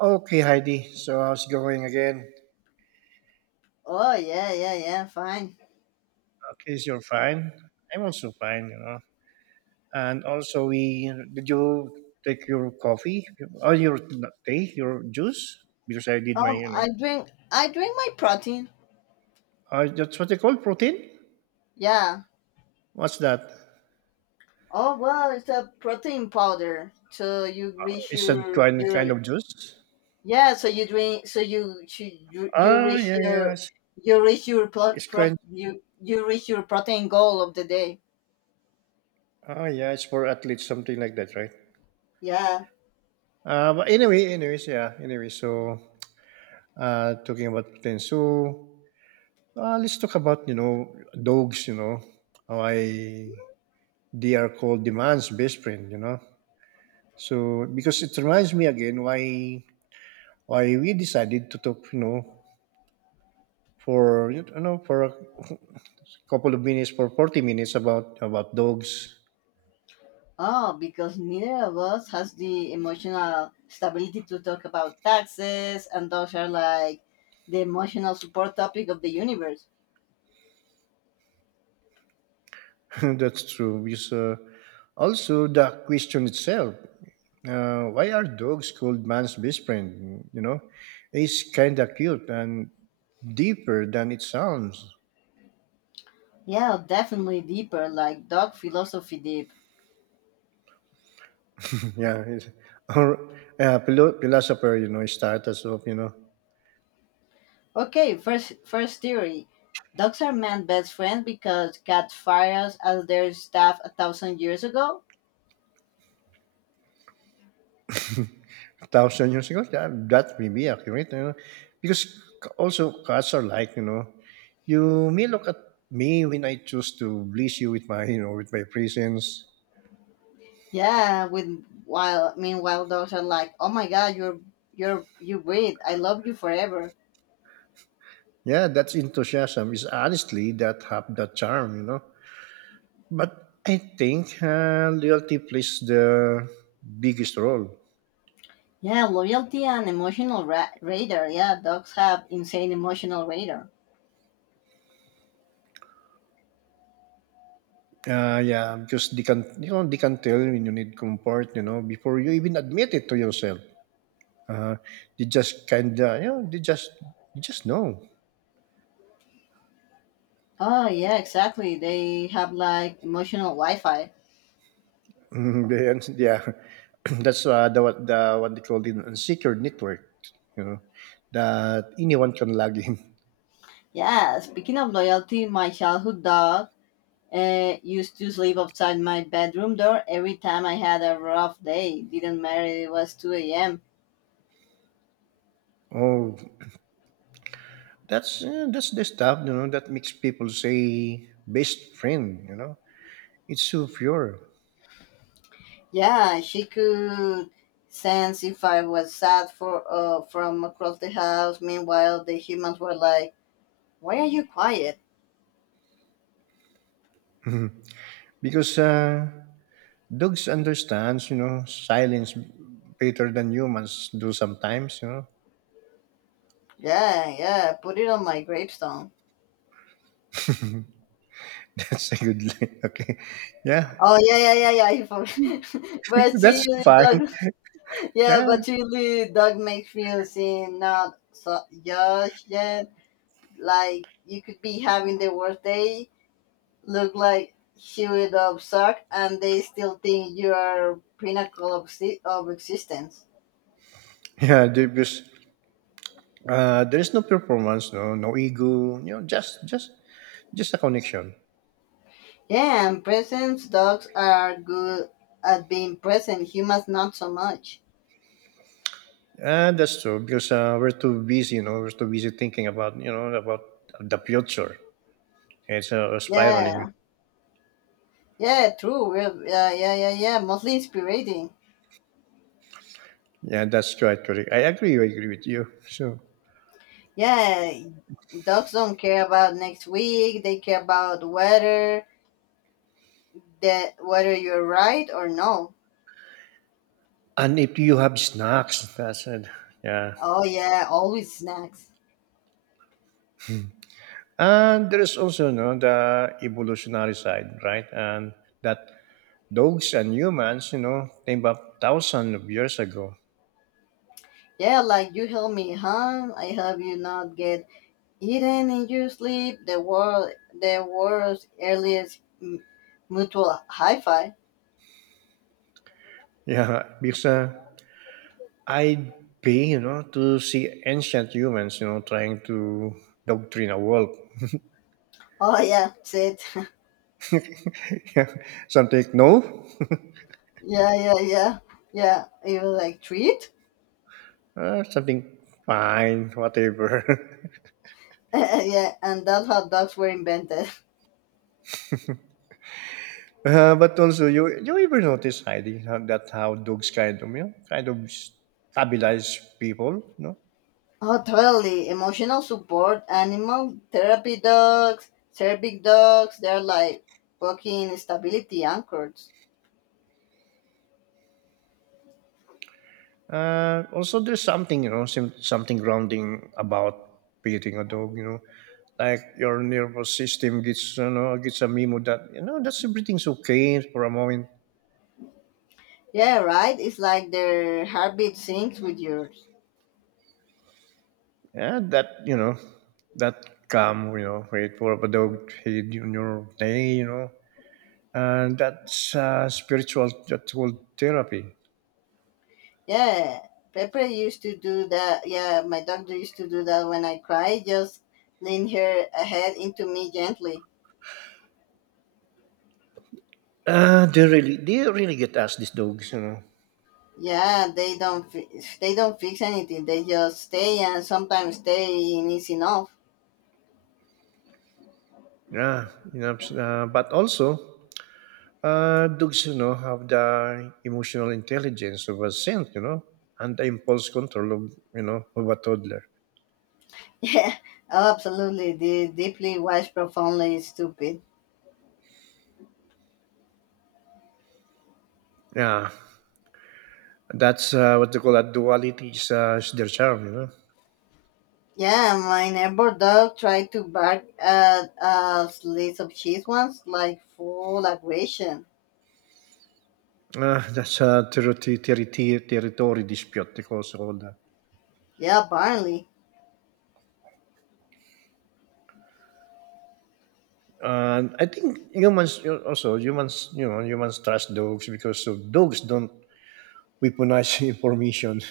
Okay, Heidi. So how's it going again? Oh, yeah, yeah, yeah. Fine. Okay, so you're fine. I'm also fine, you know. And also, we did you take your coffee or your tea, your juice? Because I did my, you know, I drink my protein. That's what they call protein. Yeah. What's that? Oh well, it's a protein powder. So you reach It's a your kind your kind of juice. yeah. So you drink. So Ah, yeah, yeah. It's kind. you you reach your protein goal of the day. Oh, yeah. It's for athletes, something like that, right? Yeah. But anyway, anyways, yeah. Anyway, so talking about protein. Let's talk about, you know, dogs. You know why they are called the man's best friend. You know, so because it reminds me again why we decided to talk, you know, for, you know, for a couple of minutes, for 40 minutes about dogs. Oh, because neither of us has the emotional stability to talk about taxes, and those are like the emotional support topic of the universe. That's true. Because also the question itself. Why are dogs called man's best friend? You know, it's kind of cute and deeper than it sounds. Yeah, definitely deeper, like dog philosophy deep. Yeah, it's, or philosopher, you know, status of, you know, Okay, first theory. Dogs are man's best friend because cats fires as their staff a thousand years ago. thousand years ago. That may be accurate, you know, because also cats are like, you know, you may look at me when I choose to bless you with my, you know, with my presence. Yeah, with while meanwhile dogs are like, "Oh my god, you're you breed. I love you forever." Yeah, that's enthusiasm. Is honestly that have that charm, you know. But I think loyalty plays the biggest role. Yeah, loyalty and emotional radar. Yeah, dogs have insane emotional radar. Yeah, because they can, you know, they can tell when you need comfort, you know, before you even admit it to yourself. Uh, they just kind of, you know, they just, you just know. Oh yeah, exactly. They have like emotional Wi-Fi. Then, yeah, that's the what they call it, an unsecured network, you know, that anyone can log in. Yeah, speaking of loyalty, my childhood dog used to sleep outside my bedroom door every time I had a rough day. Didn't matter it was 2 a.m. Oh, that's the stuff, you know, that makes people say best friend, you know, it's so pure Yeah, she could sense if I was sad for from across the house. Meanwhile, the humans were like, "Why are you quiet?" because. Dogs understands, you know, silence better than humans do sometimes, you know. Yeah, yeah, put it on my gravestone. That's a good line. Okay. Yeah. Oh, yeah, yeah, yeah, yeah. I forgot. But That's seriously, fine. dog. Yeah, Yeah. but seriously, dog makes me seem not so just yet. Like you could be having the worst day, look like chewed up sock, and they still think you are pinnacle of existence. Because there is no performance, no, no ego, you know, just a connection. Yeah, and presents dogs are good at being present. Humans not so much. That's true because we're too busy, you know, we're too busy thinking about, you know, about the future. It's spiraling. Yeah, yeah, true. We're, yeah, yeah, yeah, yeah. Mostly inspirating. Yeah, that's quite correct. I agree. I agree with you. So, Yeah, dogs don't care about next week. They care about whether you're right or no. and if you have snacks, that's it. Yeah, Oh yeah, always snacks. and there is also no the evolutionary side, right? And that dogs and humans, you know, came up thousands of years ago. Yeah, like you help me, huh? I help you not get hidden in your sleep, the world's earliest mutual hi-fi. Yeah, because I'd be, you know, to see ancient humans, you know, trying to doctrine a wolf. Oh yeah, sit. Yeah, something no, Yeah, yeah, yeah, yeah. It was like treat. Something fine, whatever. Yeah, and that's how dogs were invented. But also, you ever notice, Heidi, that how dogs kind of, you know, kind of stabilize people, no? Oh, totally. Emotional support, animal therapy dogs, cervic dogs. They're like walking stability anchors. Also, there's something, you know, something grounding about petting a dog. You know, like your nervous system gets, you know, gets a memo that, you know, that's everything's okay for a moment. Yeah, right. It's like their heartbeat syncs with yours. Yeah, that, you know, that calm, you know, wait for a dog head on your day. You know, and that's spiritual, that's called therapy. Yeah, Pepper used to do that. Yeah, my doctor used to do that when I cry. Just lean her head into me gently. They really, they really get us, these dogs. You know, Yeah, they don't fix anything. They just stay, and sometimes staying is enough. yeah, you know, but also. Dogs, you know, have the emotional intelligence of a saint, you know, and the impulse control of, you know, of a toddler. Yeah, oh, absolutely. The deeply wise, profoundly stupid. Yeah, that's what they call that duality is their charm, you know. Yeah, my neighbor dog tried to bark at a slice of cheese once, like full aggression. That's a territory dispute, they also call that. Yeah, apparently. And I think humans, you know, also humans, you know, humans trust dogs because of dogs don't weaponize information.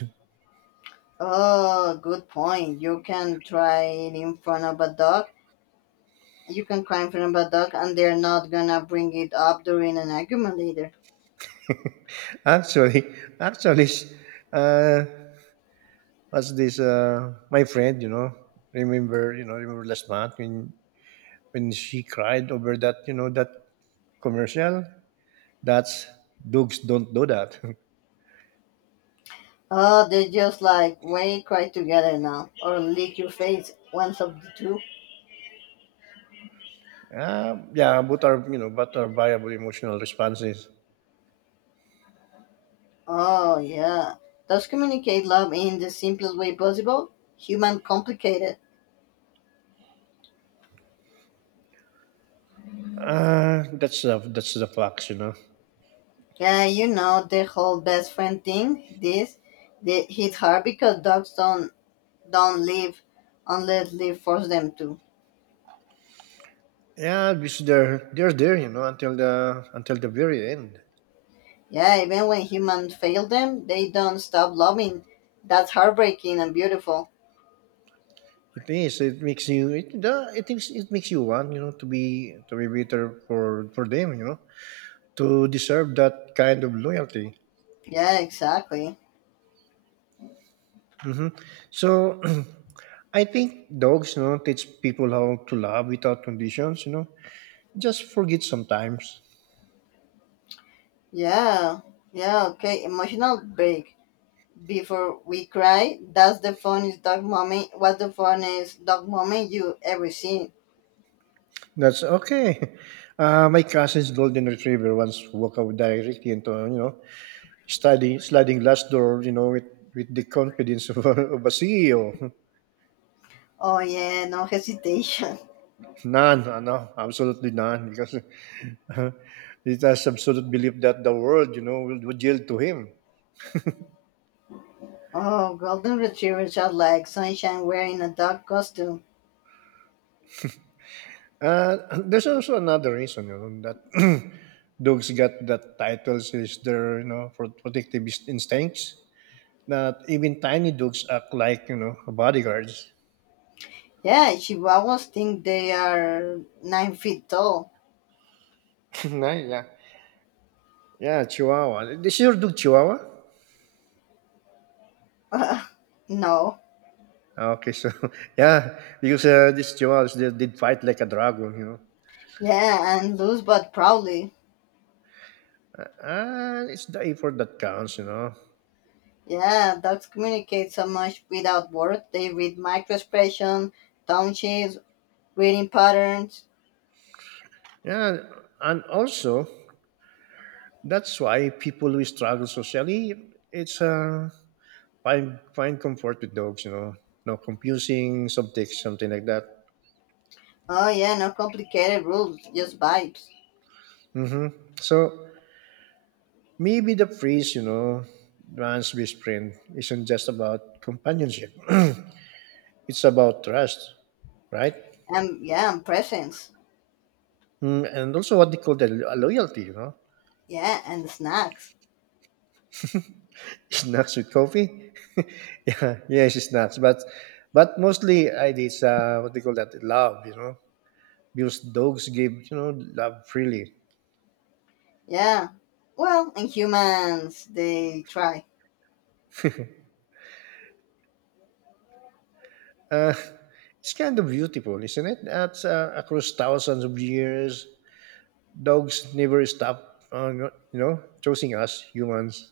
Oh, good point. You can try it in front of a dog. You can cry in front of a dog, and they're not gonna bring it up during an argument later. actually, actually, uh, what's this? My friend, you know, remember last month when she cried over that, you know, that commercial. That's, dogs don't do that. Oh, they're just like, we cry together now, or lick your face, once of the two. Yeah, but our, you know, but our viable emotional responses. Oh, yeah. Does communicate love in the simplest way possible? Human complicated. That's the, that's the facts, you know. Yeah, you know the whole best friend thing. Hit hard because dogs don't live unless they force them to. Yeah, because they're there, you know, until the, until the very end. Yeah, even when humans fail them, they don't stop loving. That's heartbreaking and beautiful. It is. It makes you. It the, it thinks it makes you want, you know, to be, to be better for them, you know, to deserve that kind of loyalty. Yeah, exactly. hmm. So I think dogs, you know, teach people how to love without conditions. You know, just forget sometimes. Yeah, yeah, okay. Emotional break. Before we cry, that's the funniest dog moment. What's the funniest dog moment you ever seen? That's okay. My cousin's golden retriever once walked out directly into, you know, sliding glass door. You know, with the confidence of a, of a CEO. Oh, yeah, no hesitation. None, no, absolutely none, because it has absolute belief that the world, you know, will, would yield to him. Oh, golden retrievers are like sunshine wearing a dog costume. There's also another reason, you know, that dogs got that titles is their, you know, for protective instincts. That even tiny dogs act like, you know, bodyguards. Yeah, chihuahuas think they are 9 feet tall. Nah, yeah. Yeah, Chihuahua. This is your dog Chihuahua. No. Ah, okay, so yeah, because this Chihuahuas they did fight like a dragon, you know. Yeah, and loose but proudly. And it's the effort that counts, you know. Yeah, dogs communicate so much without words. They read microexpression, tone shifts, reading patterns. Yeah, and also that's why people who struggle socially, it's find comfort with dogs, you know, no confusing subtext, something like that. Oh yeah, no complicated rules, just vibes. hmm. So maybe the phrase, you know, man's best friend isn't just about companionship. It's about trust, right? And yeah, and presents. Mm, and also what they call the loyalty, you know, Yeah, and snacks. snacks with coffee. Yeah, yes, it's snacks, but mostly I it's what they call that love, you know, because dogs give, you know, love freely. Yeah. Well, in humans they try. Uh, it's kind of beautiful, isn't it? That's across thousands of years. Dogs never stop, you know, choosing us humans.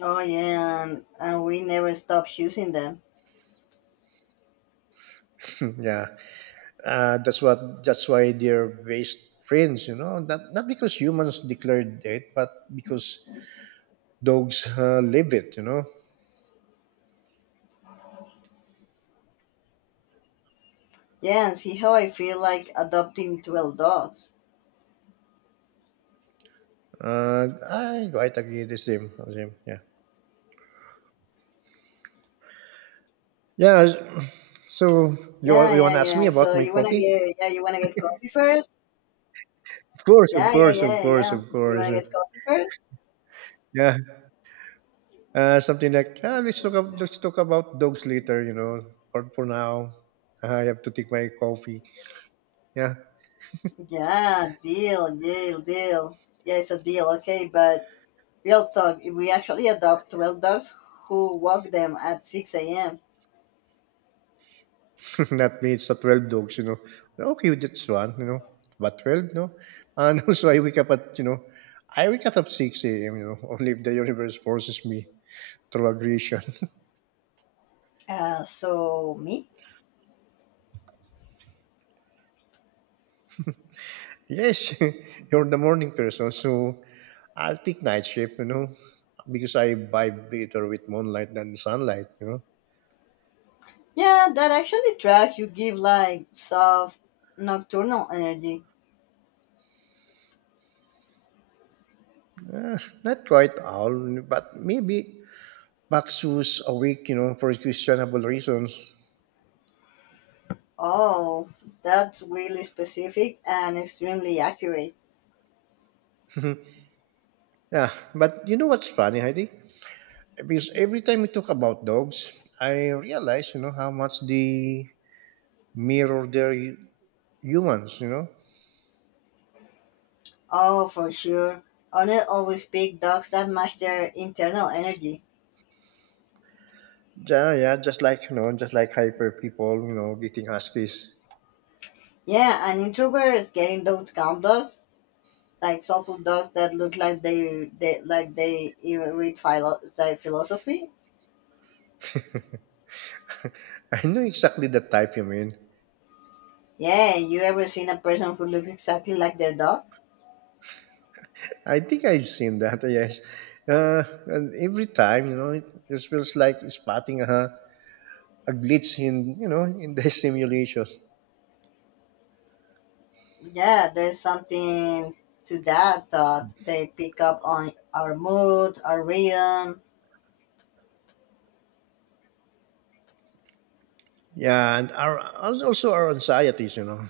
Oh yeah, and we never stop choosing them. Yeah, that's what. That's why they're best friends. You know, not, not because humans declared it, but because dogs live it. You know, Yeah, and see how I feel like adopting 12 dogs. I quite agree the same. The same. Yeah, yeah. So you Yeah, you want yeah, to ask me yeah. about So my you wanna coffee? get yeah, you wanna get coffee first? Of course, of Yeah, yeah, course, of yeah, course, yeah. of You course. wanna get coffee first? Yeah. Something like, ah, let's talk about dogs later, you know, for now. Ah, I have to take my coffee. Yeah, Yeah, deal, deal, deal. Yeah, it's a deal, okay, but real talk, if we actually adopt 12 dogs, who walk them at 6 a.m.? not me, it's the 12 dogs, you know. Okay, just one, you know, but 12, no? And also, I wake up at, you know, I wake up at 6 a.m., you know, only if the universe forces me through aggression. So, me? Yes, you're the morning person, so I'll take night shift, you know, because I vibe better with moonlight than sunlight, you know. Yeah, that actually tracks. You give like soft nocturnal energy. Not quite all, but maybe Maxus awake, you know, for questionable reasons. Oh, that's really specific and extremely accurate. Yeah, but you know what's funny, Heidi? Because every time we talk about dogs, I realize, you know, how much they mirror their humans, you know? Oh, for sure. Owner always pick dogs that match their internal energy. Yeah, yeah, just like, you know, just like hyper people, you know, getting huskies. Yeah, and introverts getting those calm dogs, like some dogs that look like they even read like philosophy. I know exactly the type you mean. Yeah, you ever seen a person who looks exactly like their dog? I think I've seen that, yes. And every time, you know, it just feels like spotting a glitch in, you know, in the simulation. Yeah, there's something to that thought. They pick up on our mood, our rhythm. Yeah, and our also our anxieties, you know.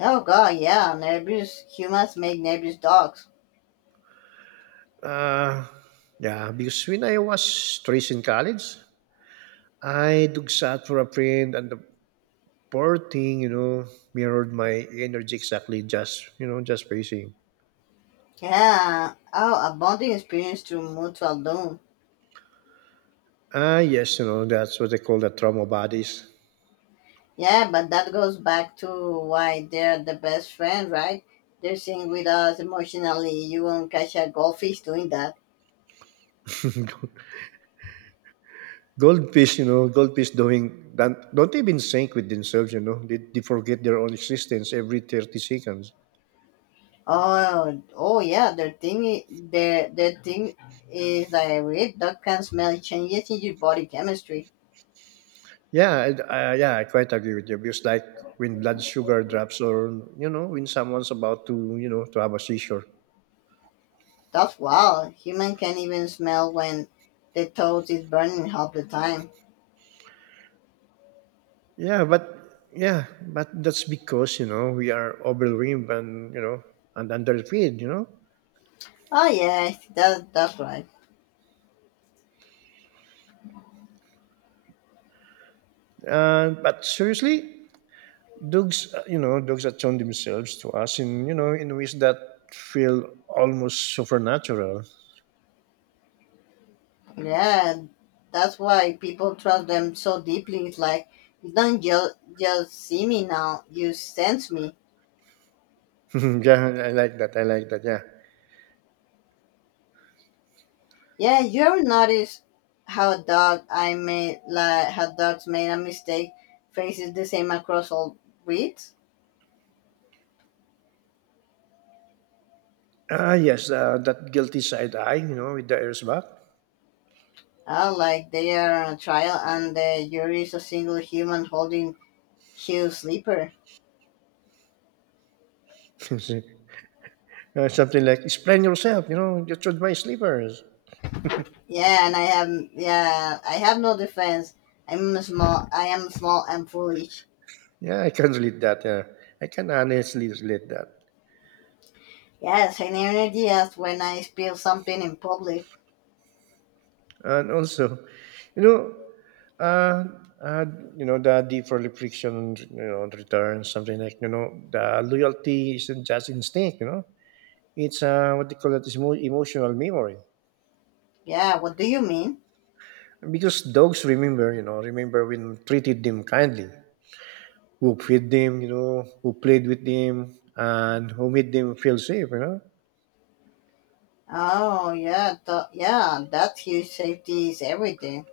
Oh god, yeah, nervous humans make nervous dogs. Uh, yeah, because when I was stressed in college, I dug sat for a friend, and the poor thing, you know, mirrored my energy exactly. Just, you know, just pacing. Yeah. Oh, a bonding experience through mutual doom. Ah, yes, you know, that's what they call the trauma bodies. Yeah, but that goes back to why they're the best friend, right? They sing with us emotionally. You won't catch a goldfish doing that. Goldfish, you know, goldfish doing don't even sync with themselves, you know. They forget their own existence every 30 seconds. Oh, oh yeah. Their thing, their thing is I read that can smell changes in your body chemistry. Yeah, I quite agree with you because, like, when blood sugar drops, or you know, when someone's about to, you know, to have a seizure. That's wild. Human can even smell when the toast is burning half the time. Yeah, but yeah, but that's because you know we are overwhelmed and you know and underfed, you know. Oh yeah, that's right. And but seriously, dogs, you know, dogs attune themselves to us in, you know, in ways that feel almost supernatural. Yeah, that's why people trust them so deeply. It's like you don't just see me now; you sense me. Yeah, I like that. I like that. Yeah. Yeah, you ever notice how a dog I made, like how dogs made a mistake faces the same across all breeds? Ah, yes, that guilty side eye, you know, with the airs back. Like they are on a trial and the jury is a single human holding huge sleeper. Something like, explain yourself, you know, you should my slippers. Yeah, and I have yeah, I have no defense. I'm small. I am small and foolish. Yeah, I can relate that. Yeah. I can honestly relate that. Yes, an energy as when I spill something in public. And also, you know, uh, uh, you know, the deeper friction, you know, returns. Something like, you know, the loyalty isn't just instinct, you know, it's what they call, it's more emotional memory. Yeah, what do you mean? Because dogs remember, you know, remember when treated them kindly, who fed them, you know, who played with them, and who made them feel safe, you know. Oh, yeah, yeah, that's huge. Safety is everything.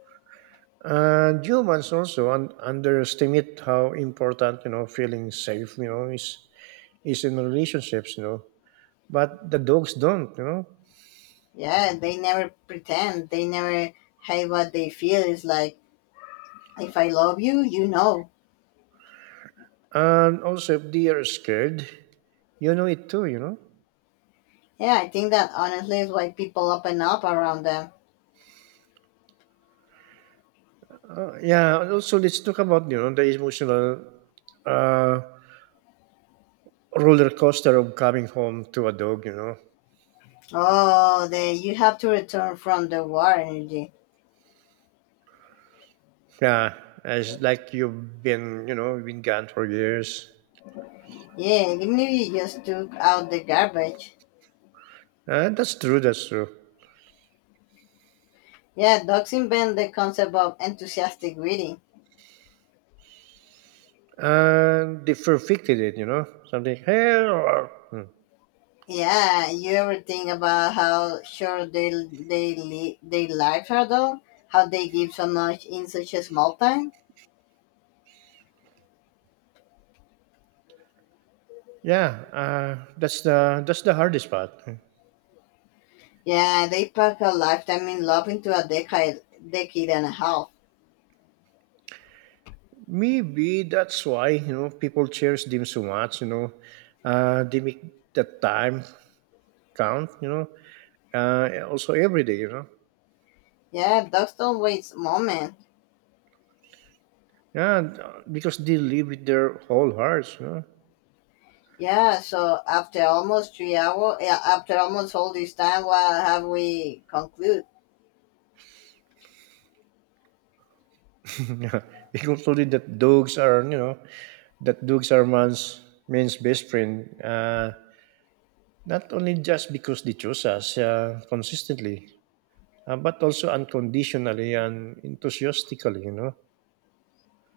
And humans also underestimate how important, you know, feeling safe, you know, is in relationships, you know. But the dogs don't, you know. Yeah, they never pretend. They never hide what they feel. It's like, if I love you, you know. And also, if they are scared, you know it too, you know. Yeah, I think that honestly is why people open up around them. Yeah. And also, let's talk about, you know, the emotional uh, roller coaster of coming home to a dog, you know. Oh, you have to return from the war energy. Yeah, it's like you've been gone for years. Yeah, even if you just took out the garbage. That's true. That's true. Yeah, dogs invent the concept of enthusiastic reading. And they perfected it, you know, something. Hey, oh, oh. Hmm. Yeah, you ever think about how short their lives are though? How they give so much in such a small time? Yeah, that's the hardest part. Hmm. Yeah, they pack a lifetime in love into a decade, decade and a half. Maybe that's why people cherish them so much. They make the time count. Also every day. Yeah, dogs don't waste moment. Yeah, and, because they live with their whole hearts. You know, Yeah, so after almost 3 hours, yeah, after almost all this time, what have we conclude? Yeah, they concluded that dogs are that dogs are man's best friend. Not only just because they chose us consistently, but also unconditionally and enthusiastically, you know.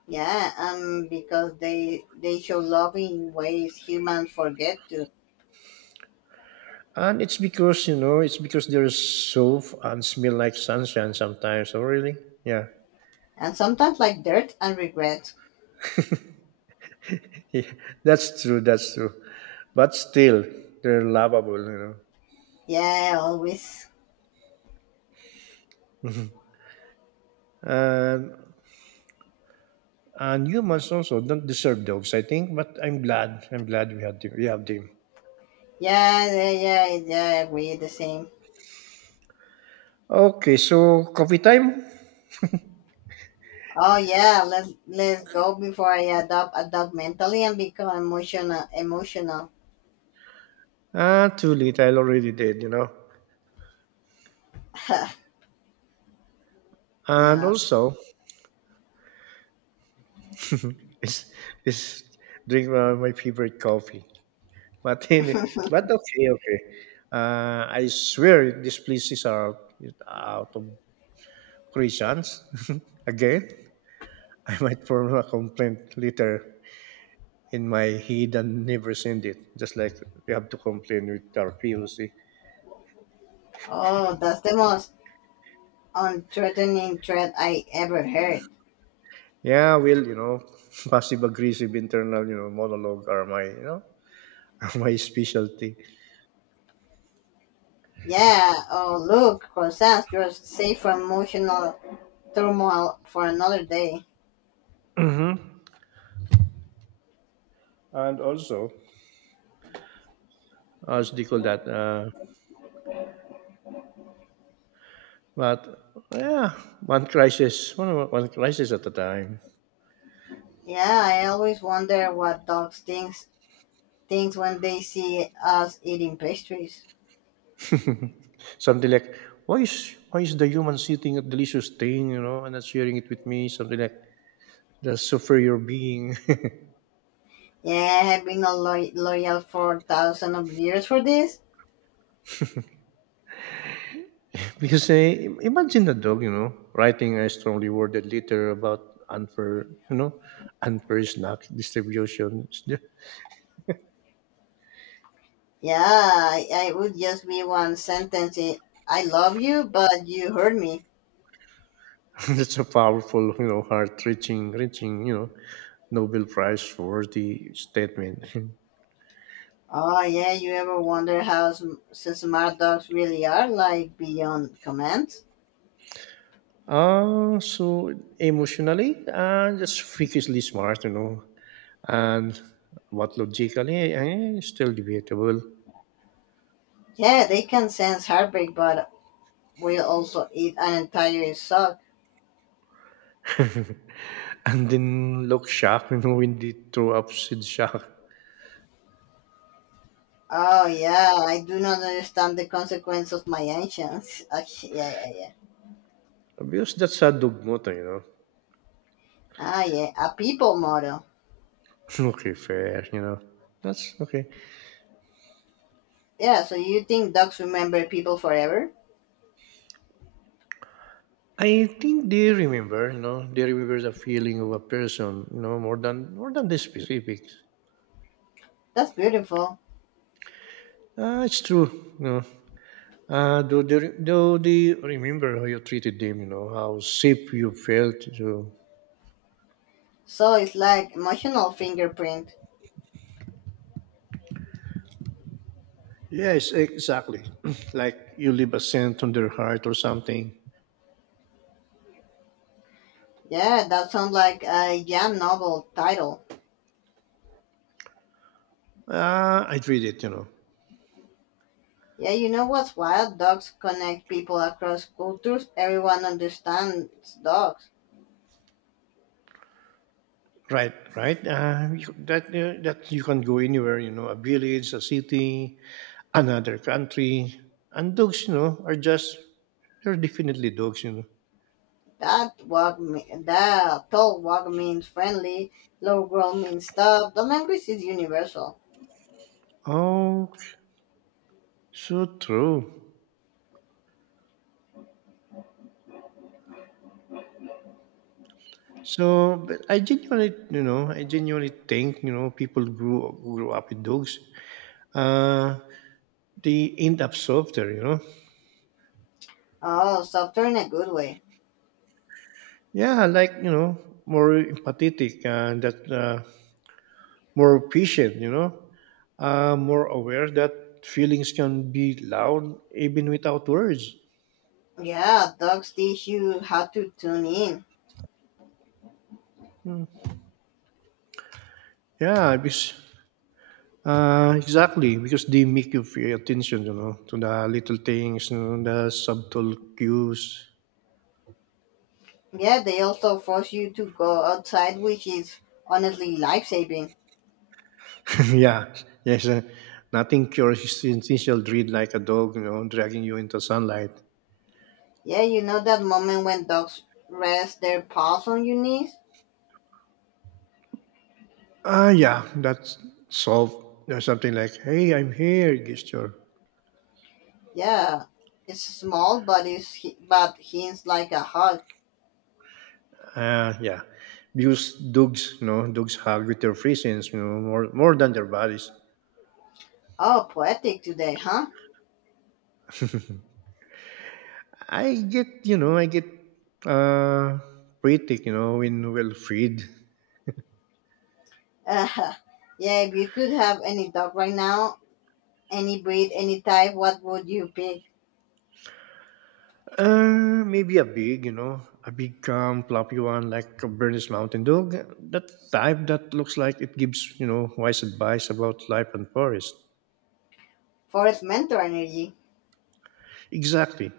Yeah, because they show love in ways humans forget to, And it's because, you know, it's because they're so and smell like sunshine sometimes. Oh, really? Yeah. and sometimes like dirt and regret. Yeah. That's true. That's true. But still, they're lovable, you know. Yeah, always. And, and humans also don't deserve dogs, I think. But I'm glad. I'm glad we have them. Yeah, yeah, yeah, yeah, I agree the same. Okay, so coffee time? Oh yeah, let's go before I adopt mentally and become emotional. Ah, too late. I already did, you know. And Yeah. also, It's, it's drink my favorite coffee. But any, but okay, okay. I swear these places are out, of Christians again. I might form a complaint later in my head and never send it. Just like we have to complain with our POC. Oh, that's the most unthreatening threat I ever heard. Yeah, well, passive aggressive internal, monologue are my are my specialty. Yeah. Oh look, croissants, you're safe from emotional turmoil for another day. Hmm. And also, as they call that, But yeah, one crisis at a time. Yeah, I always wonder what dogs thinks when they see us eating pastries. Something like, why is the human sitting at delicious thing, you know, and not sharing it with me? Something like the superior being. Yeah, I've been loyal for thousands of years for this. Because imagine a dog, you know, writing a strongly worded letter about unfair, you know, unfair snack distribution. Yeah, I would just be one sentence. In, I love you, but you hurt me. That's a powerful, you know, heart-reaching, you know, Nobel Prize worthy statement. Oh yeah, you ever wonder how smart dogs really are? Like beyond commands? Uh, so Emotionally, just freakishly smart, you know, and what logically, still debatable. Yeah, they can sense heartbreak, but will also eat an entire sock. And then look shocked, you know, when they throw up Sid shock. Oh yeah, I do not understand the consequence of my actions. Ah, yeah, yeah, yeah. Because that's a dugmota, you Ah, yeah, a people model. know. Okay, fair, you know. That's okay. Yeah, so you think dogs remember people forever? I think they remember, you know, they remember the feeling of a person, you know, more than the specifics. That's beautiful. It's true, you know. Do they remember how you treated them? You know how safe you felt. You, So it's like emotional fingerprint. yes, exactly. Like you leave a scent on their heart or something. Yeah, that sounds like a jam novel title. I treat it. You know, Yeah, you know what's wild? Dogs connect people across cultures. Everyone understands dogs. right, right. That that you can go anywhere. You know, a village, a city, another country, and dogs. You know, are just they're definitely dogs. You know. That walk me, that tall walk means friendly, low growl means tough. The language is universal. Oh, so true. So, but I genuinely, you know, I genuinely think, you know, people grew up with dogs. Uh, they end up softer, you know. Oh, softer in a good way. Yeah, like more empathetic and that more patient, you know, more aware that feelings can be loud even without words. Yeah, dogs teach you how to tune in. Yeah, because exactly because they make you pay attention, you know, to the little things, you know, the subtle cues. Yeah, they also force you to go outside, which is honestly life saving. Yeah, yes. Nothing cures initial dread like a dog, you know, dragging you into sunlight. Yeah, you know that moment when dogs rest their paws on your knees? Ah, yeah, that's solved. Or something like, hey, I'm here, gesture. Yeah, it's small, but hints like a hug. Ah, yeah. Because dogs, you know, dogs hug with their presence, you know, more than their bodies. Oh, poetic today, huh? I get, you know, I get uh, pretty, you know, when well freed. Uh, yeah, if you could have any dog right now, any breed, any type, what would you pick? Maybe a big, you know, a big, calm, floppy one like a Bernese Mountain Dog. That type that looks like it gives, you know, wise advice about life and forest. Forest mentor energy. Exactly.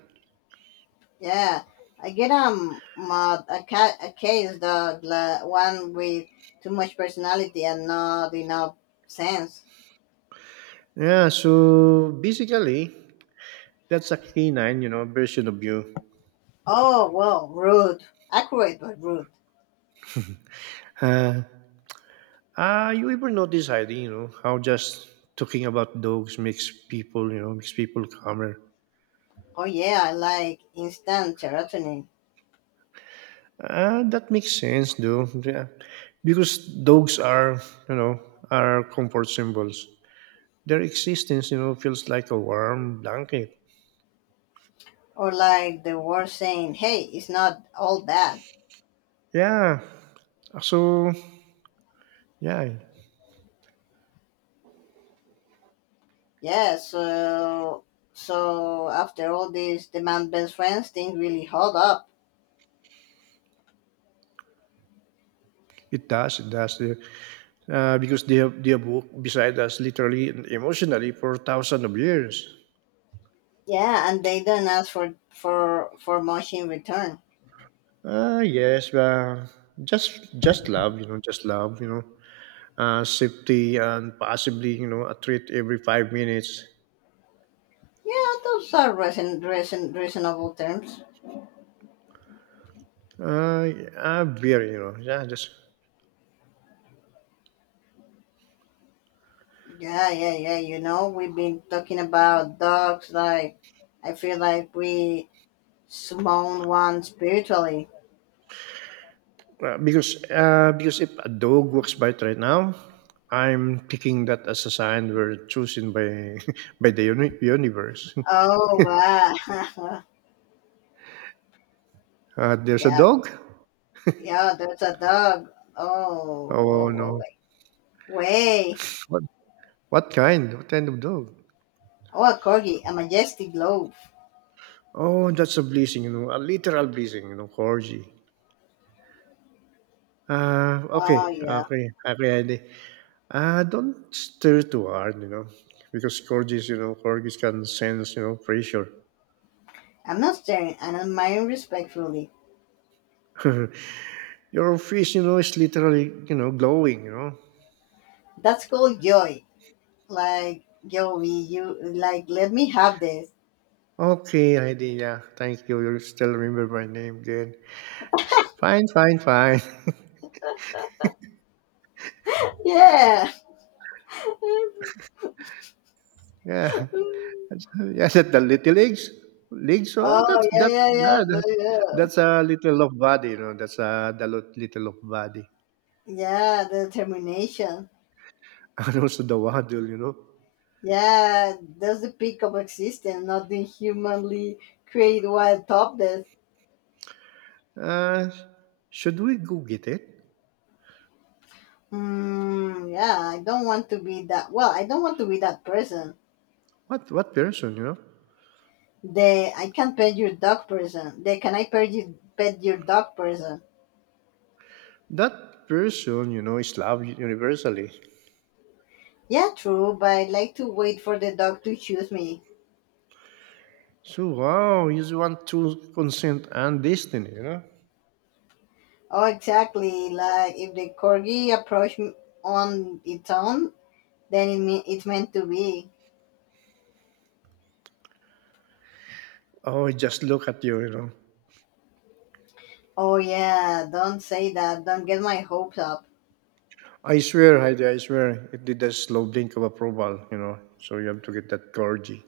Yeah, I get mod a cat a case dog la, one with too much personality and not enough sense. Yeah, so basically, that's a canine, you know, version of you. Oh well, rude, accurate but rude. Uh, you ever notice, Heidi, you know, how just talking about dogs makes people, you know, makes people calmer. Oh yeah, I like instant serotonin. That makes sense, though. Yeah. Because dogs are, you know, are comfort symbols their existence, you know, feels like a warm blanket. Or like the world saying, "Hey, it's not all bad." Yeah. So yeah, Yeah. So after all this, the man best friends thing really hold up. it does. It does. Because they have walked beside us literally and emotionally for thousands of years. Yeah, and they don't ask for much in return. Ah, yes. Just love, you know, just love, you know. Safety and possibly, you know, a treat every 5 minutes. Yeah, those are reasonable terms. Uh, Very, you know, yeah, just Yeah, yeah, yeah. You know, we've been talking about dogs. Like, I feel like we smote one spiritually. Because if a dog walks by it right now, I'm taking that as a sign we're chosen by by the universe. Oh wow. There's a Yeah. dog. Yeah, that's a dog. Oh, Oh whoa, whoa, no! wait. Way. What what kind? What kind of dog? Oh, a corgi, a majestic globe. Oh, that's a blessing, you know, a literal blessing, you know, corgi. Uh, okay, Oh, yeah. okay, okay, Andy. Don't stir too hard, you know, because corgis, you know, corgis can sense, you know, pressure. I'm not staring, I'm admiring respectfully. Your fish, you know, is literally, you know, glowing, you know. That's called joy. Like, Joey, you, like, let me have this. Okay, idea. Thank you. You still remember my name then. Yes. Fine, fine, fine. Yeah. Oh, Yeah. That's- Yes, at the little legs. Legs. Oh, that's yeah, that. yeah, yeah, Yeah, yeah. that's a little of body, you know. That's a the little of body, Yeah, the determination. and also the waddle, you know. Yeah, that's the peak of existence, not the humanly create wild top. Uh, should we go get it? Mm, yeah, I don't want to be that. Well, I don't want to be that person. What person, you know? They, I can pet your dog person. They, can I pet your dog person? That person, you know, is loved universally. Yeah, true, but I like to wait for the dog to choose me. So wow, you just want to consent and destiny, you know. Oh, exactly. Like if the corgi approach on its own, then it's meant to be. Oh, just look at you, you know. Oh yeah, don't say that. Don't get my hopes up. I swear, Heidi, I swear, it did a slow blink of approval, you know. So you have to get that clergy.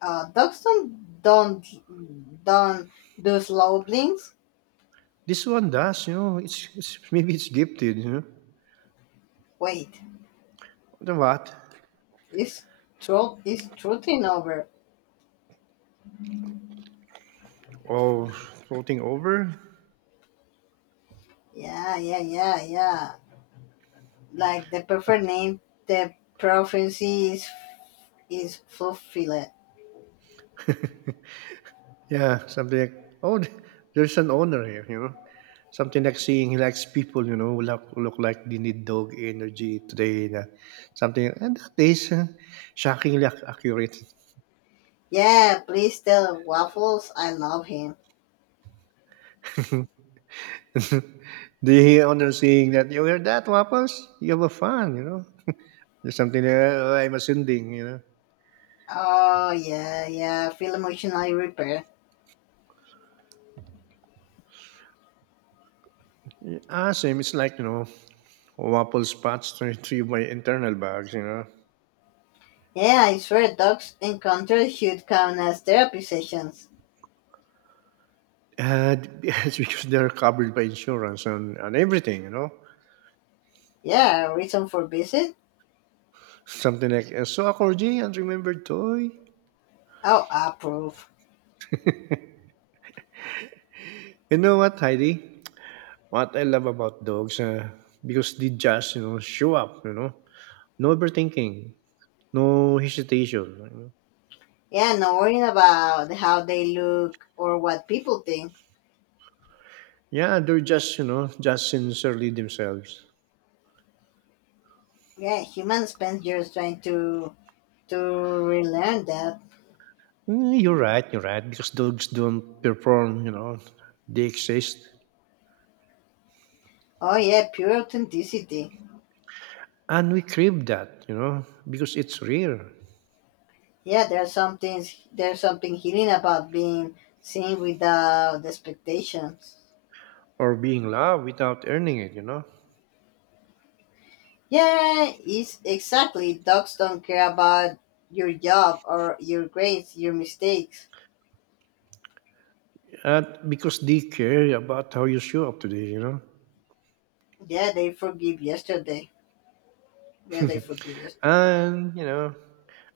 Dogs don't do slow blinks. This one does, you know. It's maybe it's gifted, you know. Wait. The what? It's truth, it's trotting over. Oh, floating over? Yeah, yeah, yeah, yeah. Like the perfect name, the prophecy is fulfilled. Yeah, something like oh, there's an owner here, you know. Something like seeing he likes people, you know, who look like they need dog energy today. Na, something and that is shockingly accurate. Yeah, please tell Waffles I love him. The owner saying that you hear that, Wapples? You have a fan, you know. There's something there, "Oh, I'm ascending, you know." Oh yeah, yeah. Feel emotionally repaired. Ah, same. It's like, you know, waffle spots turned through my internal bags, you know. Yeah, I swear dogs encounter should count as therapy sessions. And it's because they're covered by insurance and everything, you know. Yeah, reason for visit? Something like, a corgi, unremembered toy. Oh, approve. You know what, Heidi? What I love about dogs, because they just, you know, show up, you know. No overthinking, no hesitation. You know? Yeah, no worrying about how they look or what people think. Yeah, they're just, you know, just sincerely themselves. Yeah, humans spend years trying to relearn that. Mm, you're right, because dogs don't perform, you know, they exist. Oh yeah, pure authenticity. And we crave that, you know, because it's rare Yeah, there's some things. There's something healing about being seen without expectations. or being loved without earning it, you know, Yeah, it's exactly. Dogs don't care about your job or your grades, your mistakes. and because they care about how you show up today, you know, Yeah, they forgive yesterday. Yeah, they forgive yesterday. and, you know,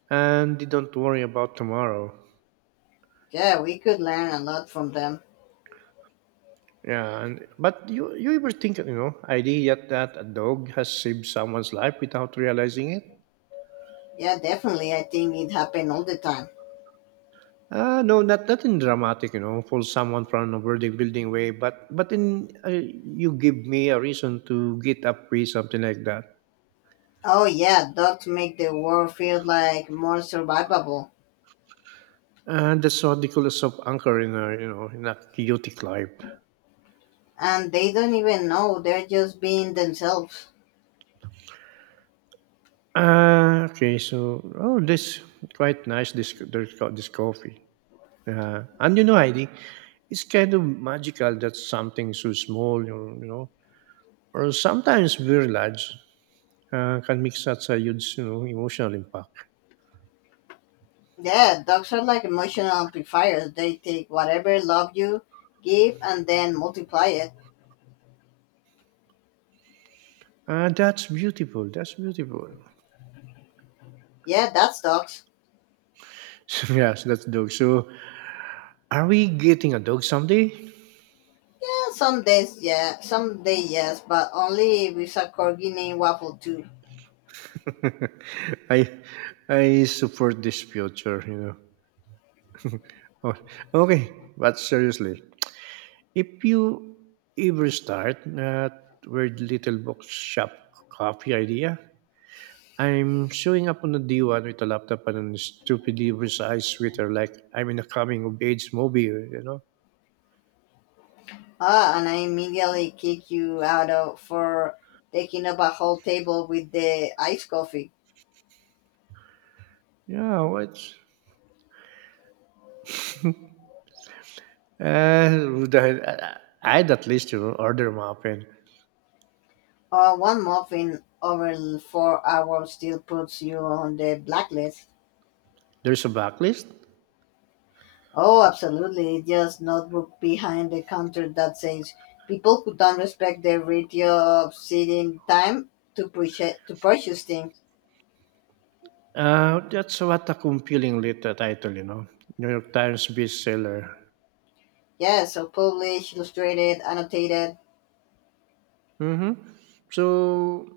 and they don't worry about tomorrow. Yeah, we could learn a lot from them. Yeah, and, but you ever think, you know, idea that a dog has saved someone's life without realizing it? Yeah, definitely. I think it happened all the time. No, not in dramatic, you know, pull someone from a building way, but in you give me a reason to get up free something like that, Oh yeah, dogs make the world feel like more survivable. and that's what they call a soft anchor in a you know in a chaotic life. And they don't even know, they're just being themselves. Okay, so oh, this quite nice this coffee, and you know, Heidi, it's kind of magical that something so small, you know, or sometimes very large, can make such a huge you know emotional impact. Yeah, dogs are like emotional amplifiers. They take whatever love you give and then multiply it. That's beautiful. That's beautiful. Yeah, that's dogs. So, yes, that's dog. So, are we getting a dog someday? Yeah, some days, yeah, some day, yes, but only if it's a corgi named Waffle too. I, I support this future. You know. Oh, okay, but seriously, if you ever start that weird little box shop coffee idea, I'm showing up on the D1 with a laptop and a stupidly oversized sweater, like I'm in a coming of age movie. You know. Ah, and I immediately kick you out of for taking up a whole table with the iced coffee. Yeah. What? I'd at least you know order them up and One muffin over 4 hours still puts you on the blacklist. there's a backlist. Oh, absolutely. Just notebook behind the counter that says people who don't respect the ratio of sitting time to purchase things. That's what a compelling lit title, you know, New York Times bestseller. Yeah, so published, illustrated, annotated. Mm-hmm. So,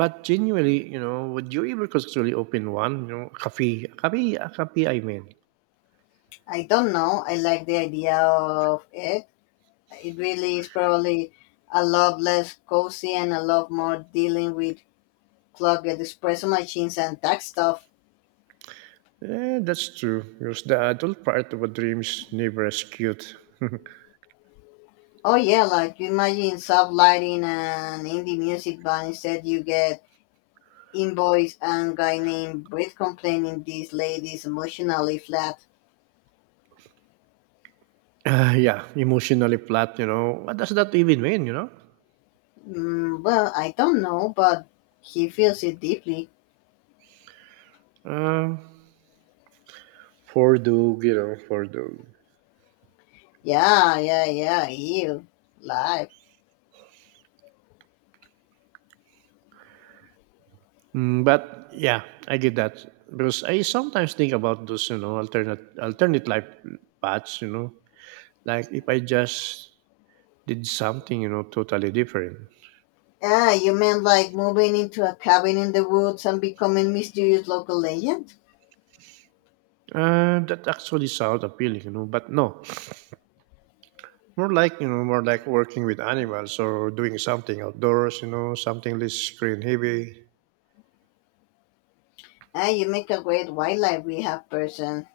but genuinely, you know, would you ever conceptually open one? You know, a cafe. I mean, I don't know. I like the idea of it. It really is probably a lot less cozy and a lot more dealing with clogged espresso machines and tech stuff. That's true. Because the adult part of a dreams never as cute. Oh yeah, like you imagine soft lighting and indie music, but instead you get invoice and guy named Britt complaining this lady's emotionally flat. Yeah, emotionally flat, you know. What does that even mean, you know? Mm, well, I don't know, but he feels it deeply. Uh, for dog, you know, for dog. Yeah, yeah, yeah, you. Life. Mm, but yeah, I get that because I sometimes think about those, you know, alternate life paths. You know, like if I just did something, you know, totally different. Ah, you meant like moving into a cabin in the woods and becoming mysterious local legend? That actually sounds appealing, you know. But no, more like more like working with animals or doing something outdoors. You know, something less screen heavy. Ah, you make a great wildlife rehab person.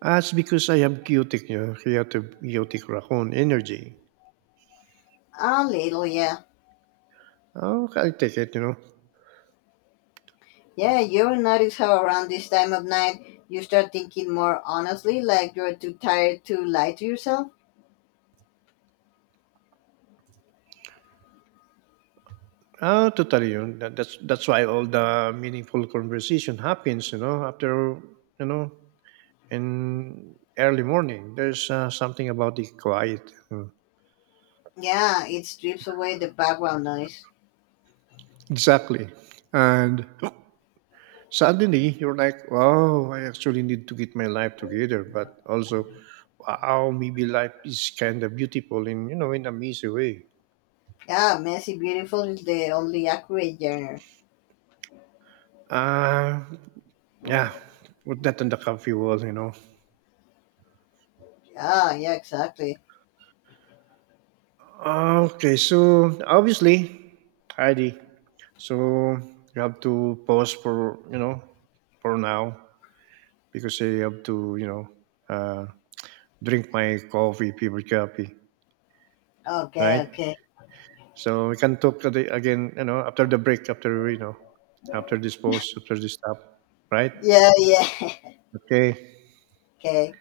That's because I have chaotic, you know, chaotic raccoon energy. A little, yeah. Oh, I take it, you know. Yeah, you will notice how around this time of night you start thinking more honestly, like you're too tired to lie to yourself. Ah, totally. That's why all the meaningful conversation happens, you know, after you know, in early morning. There's something about the quiet. Yeah, it strips away the background noise. Exactly. And suddenly you're like, wow, I actually need to get my life together. But also, wow, maybe life is kind of beautiful in you know in a messy way. Yeah, messy beautiful is the only accurate genre. Uh, yeah. Put that on the coffee wall, you know. Yeah, yeah, exactly. Okay, so obviously, Heidi. So you have to pause for you know for now because I have to you know uh, drink my coffee, favorite coffee, Okay, right? okay. So we can talk again, you know, after the break, after you know, after this pause, after this stop, right? Yeah, yeah. Okay. Okay.